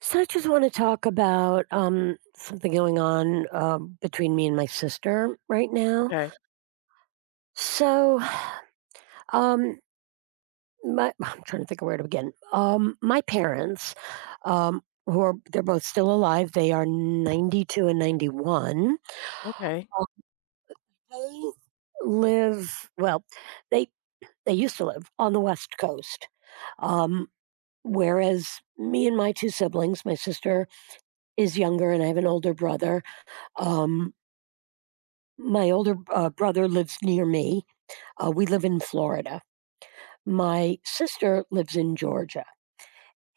So I just want to talk about something going on between me and my sister right now. Okay, So, um, I'm trying to think of where to begin. My parents, um, who are they're both still alive. They are 92 and 91. okay, Uh, They live well. They they used to live on the West Coast, um, whereas me and my two siblings, my sister is younger, and I have an older brother. Um, My older brother lives near me. We live in Florida. My sister lives in Georgia.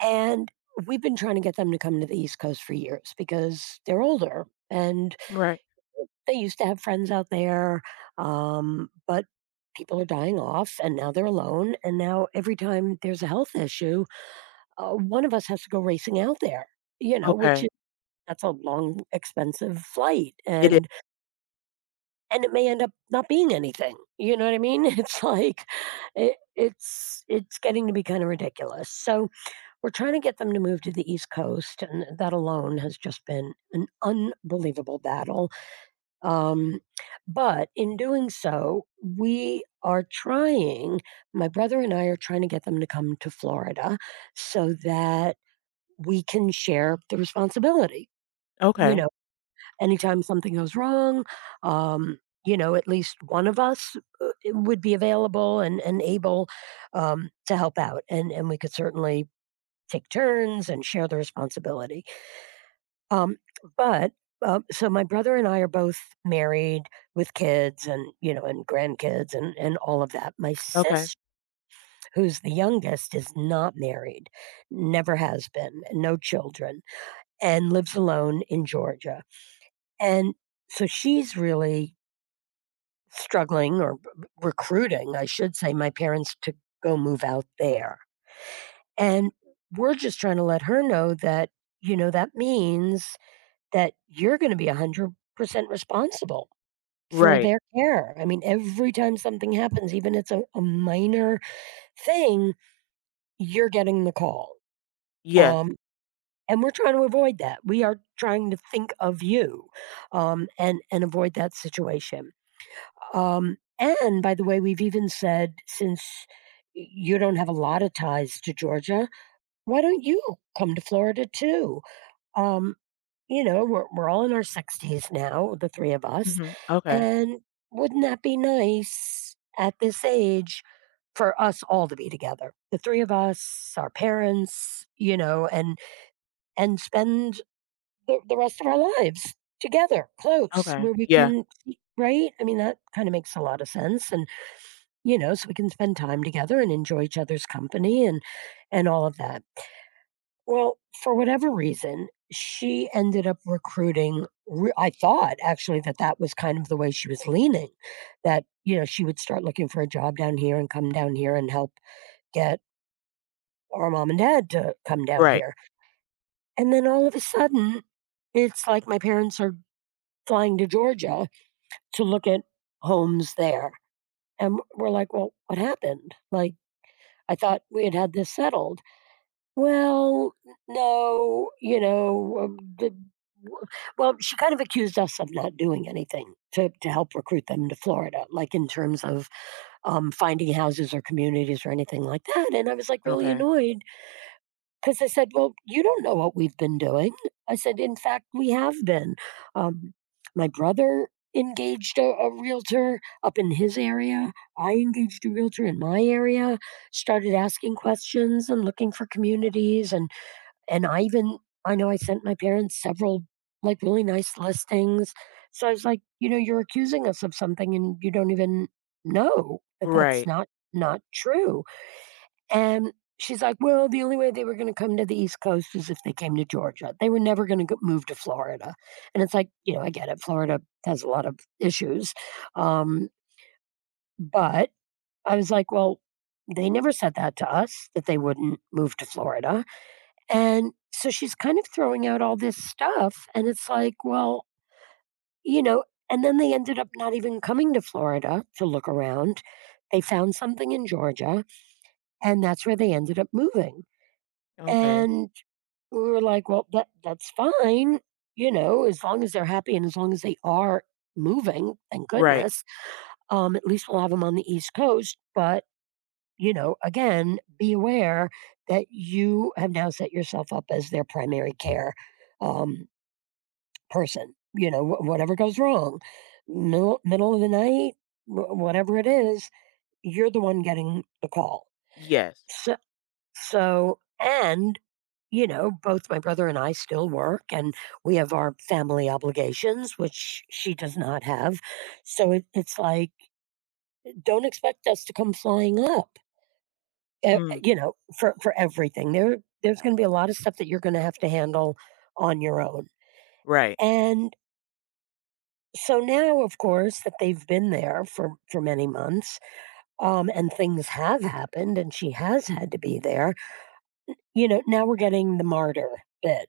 And we've been trying to get them to come to the East Coast for years because they're older and right, they used to have friends out there. But people are dying off and now they're alone. And now every time there's a health issue, one of us has to go racing out there, you know, which okay, is that's a long, expensive flight. it is And it may end up not being anything. You know what I mean? It's like it's getting to be kind of ridiculous. So we're trying to get them to move to the East Coast, and that alone has just been an unbelievable battle. Um, but in doing so, we are trying. My brother and I are trying to get them to come to Florida so that we can share the responsibility. You okay, know, anytime something goes wrong, um, you know, at least one of us would be available and, able to help out. And we could certainly take turns and share the responsibility. Um, but so my brother and I are both married with kids and, you know, and grandkids and all of that. My okay, sister, who's the youngest, is not married, never has been, no children, and lives alone in Georgia. And so she's really struggling or b- recruiting, I should say, my parents to go move out there. And we're just trying to let her know that, you know, that means that you're going to be 100% responsible for right, their care. I mean, every time something happens, even it's a minor thing, you're getting the call. yes, Um, and we're trying to avoid that. We are trying to think of you and avoid that situation. And by the way, we've even said, since you don't have a lot of ties to Georgia, why don't you come to Florida too? Um, you know, we're all in our 60s now, the three of us. mhm, okay, And wouldn't that be nice at this age for us all to be together? The three of us, our parents, you know, and spend the rest of our lives together, close, okay, where we yeah, can, right? I mean, that kind of makes a lot of sense. And you know, so we can spend time together and enjoy each other's company and all of that. Well, for whatever reason, she ended up I thought actually that that was kind of the way she was leaning, that, you know, she would start looking for a job down here and come down here and help get our mom and dad to come down right, here. And then all of a sudden, it's like my parents are flying to Georgia to look at homes there. And we're like, well, what happened? Like, I thought we had had this settled. Well, no, you know, w she kind of accused us of not doing anything to help recruit them to Florida, like, in terms of, finding houses or communities or anything like that, and I was, like, really okay, annoyed because I said, "Well, you don't know what we've been doing." I said, "In fact, we have been." Um, my brother engaged a realtor up in his area. I engaged a realtor in my area, started asking questions and looking for communities, and I even I know I sent my parents several, like, really nice listings. So I was like, "You know, you're accusing us of something and you don't even know that that's right, not true." And she's like, "Well, the only way they were gonna come to the East Coast is if they came to Georgia. They were never gonna move to Florida." And it's like, you know, I get it. Florida has a lot of issues. Um, but I was like, "Well, they never said that to us, that they wouldn't move to Florida." And so she's kind of throwing out all this stuff. And it's like, well, you know, and then they ended up not even coming to Florida to look around. They found something in Georgia, and that's where they ended up moving. okay, And we were like, well, that's fine, you know, as long as they're happy and as long as they are moving, thank right, goodness. At least we'll have them on the East Coast. But, you know, again, be aware that you have now set yourself up as their primary care um, person, you know, whatever goes wrong, middle of the night, whatever it is, you're the one getting the call. yes, So, so, you know, both my brother and I still work and we have our family obligations, which she does not have. So it's like, don't expect us to come flying up, mm, you know, for everything. There's going to be a lot of stuff that you're going to have to handle on your own. right, And so now, of course, that they've been there for many months, and things have happened, and she has had to be there. You know, now we're getting the martyr bit.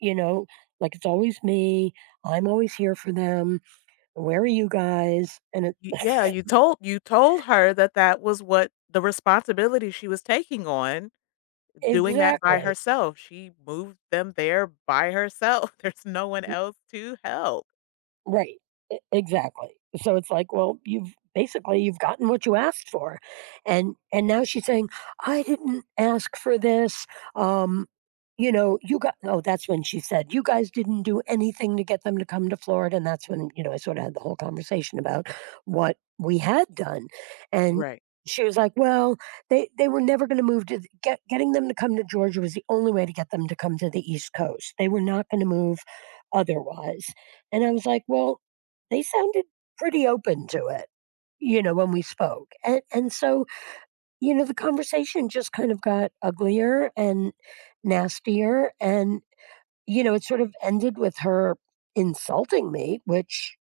You know, like it's always me. I'm always here for them. Where are you guys? And it, Yeah, you told her that that was what the responsibility she was taking on, doing that by exactly. herself. She moved them there by herself. There's no one else to help. Right. E exactly. So it's like, well, you've gotten what you asked for, and now she's saying, "I didn't ask for this." Um, you know, you got oh, that's when she said, "You guys didn't do anything to get them to come to Florida," and that's when, you know, I sort of had the whole conversation about what we had done, and Right, she was like, "Well, they were never gonna move to the getting them to come to Georgia was the only way to get them to come to the East Coast. They were not gonna move otherwise." And I was like, "Well, they sounded pretty open to it," you know, when we spoke, and so, you know, the conversation just kind of got uglier and nastier, and, you know, it sort of ended with her insulting me, which,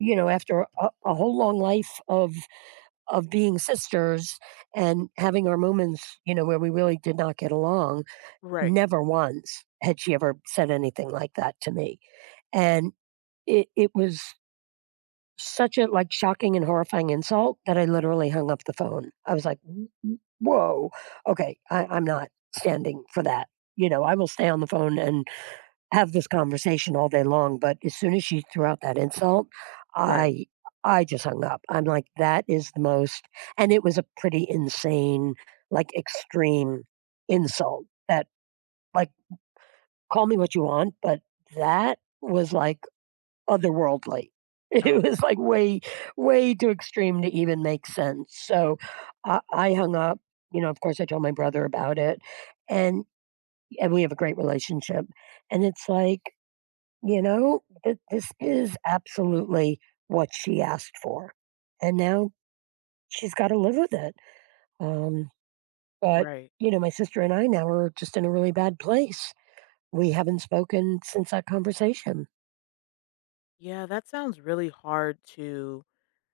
you know, after a whole long life of being sisters and having our moments, you know, where we really did not get along, right, never once had she ever said anything like that to me, and it was such a, like, shocking and horrifying insult that I literally hung up the phone. I was like, "W w Whoa, okay, I'm not standing for that." You know, I will stay on the phone and have this conversation all day long, but as soon as she threw out that insult, right, I I just hung up. I'm like, "That is the most," and it was a pretty insane, like, extreme insult that, like, call me what you want, but that was like otherworldly. It was okay, like way too extreme to even make sense. So I hung up. You know, of course, I told my brother about it, and we have a great relationship. And it's like, you know, this is absolutely what she asked for, and now she's got to live with it. Um, but right. you know, my sister and I now are just in a really bad place. We haven't spoken since that conversation. Yeah, that sounds really hard to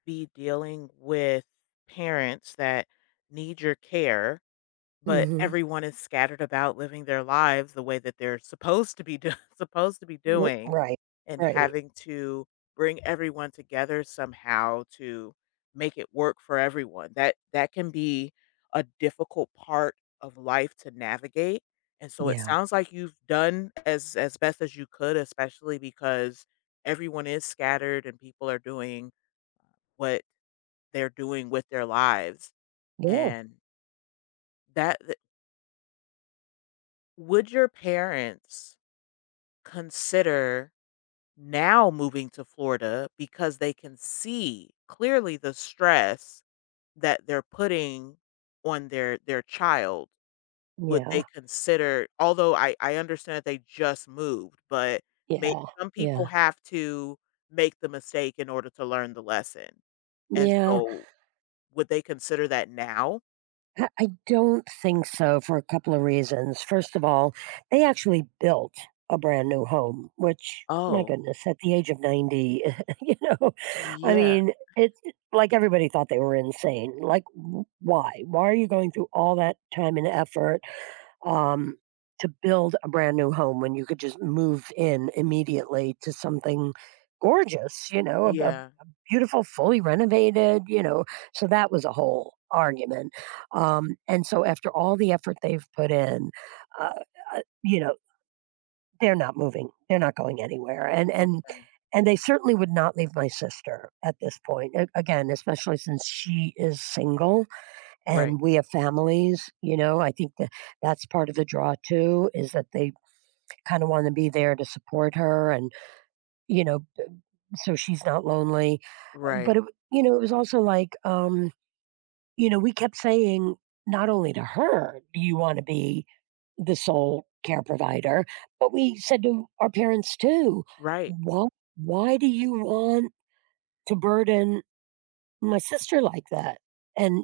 be dealing with parents that need your care, but Hmm. everyone is scattered about living their lives the way that they're supposed to be do supposed to be doing, Right, and right, having to bring everyone together somehow to make it work for everyone. That that can be a difficult part of life to navigate, and so it yeah. sounds like you've done as best as you could, especially because everyone is scattered and people are doing what they're doing with their lives. Yeah, And that Would your parents consider now moving to Florida because they can see clearly the stress that they're putting on their child? Would yeah, they consider, although I understand that they just moved, but may yeah, some people yeah, have to make the mistake in order to learn the lesson. And yeah. so would they consider that now? I don't think so for a couple of reasons. First of all, they actually built a brand new home, which, my Oh, goodness, at the age of 90, you know, I yeah, mean, it's like everybody thought they were insane. Like, why? Why are you going through all that time and effort? um, to build a brand new home when you could just move in immediately to something gorgeous, you know, yeah, a beautiful, fully renovated, you know. So that was a whole argument. And so after all the effort they've put in, uh, you know, they're not moving. They're not going anywhere. And and okay. and they certainly would not leave my sister at this point. Again, especially since she is single Right, and we have families, you know, I think that that's part of the draw too, is that they kind of want to be there to support her and, you know, so she's not lonely. But, right, you know, it was also like, you know, we kept saying, not only to her, do you want to be the sole care provider, but we said to our parents too, right. why, why do you want to burden my sister like that, and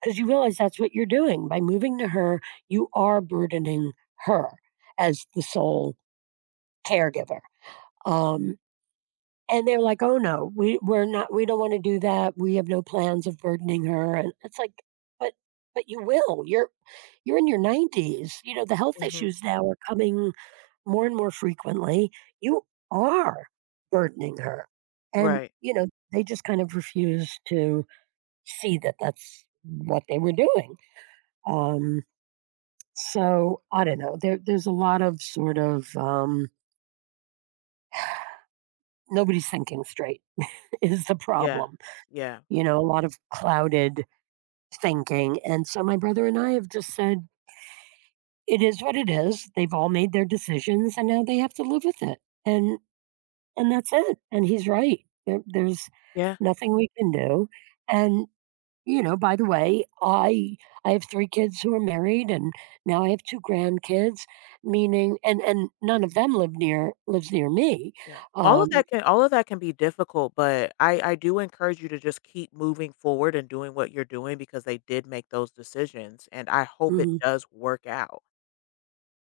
because you realize that's what you're doing, by moving to her, you are burdening her as the sole caregiver, um, and they're like, "Oh, no, we we're not we don't wanna do that, we have no plans of burdening her," and it's like, "But but you will, you're in your 90s, you know, the health Mhm. issues now are coming more and more frequently, you are burdening her," and, Right. you know, they just kind of refuse to see that that's what they were doing. Um, so I don't know. There's a lot of sort of nobody's thinking straight is the Yeah. problem. Yeah. You know, a lot of clouded thinking. And so my brother and I have just said it is what it is. They've all made their decisions, and now they have to live with it. And and that's it. And he's right. There's Yeah. nothing we can do. And you know, by the way, I have 3 kids who are married, and now I have 2 grandkids, meaning and none of them live near lives near me, Yeah. All of um that can all of that can be difficult, but I do encourage you to just keep moving forward and doing what you're doing because they did make those decisions, and I hope it mhm. does work out.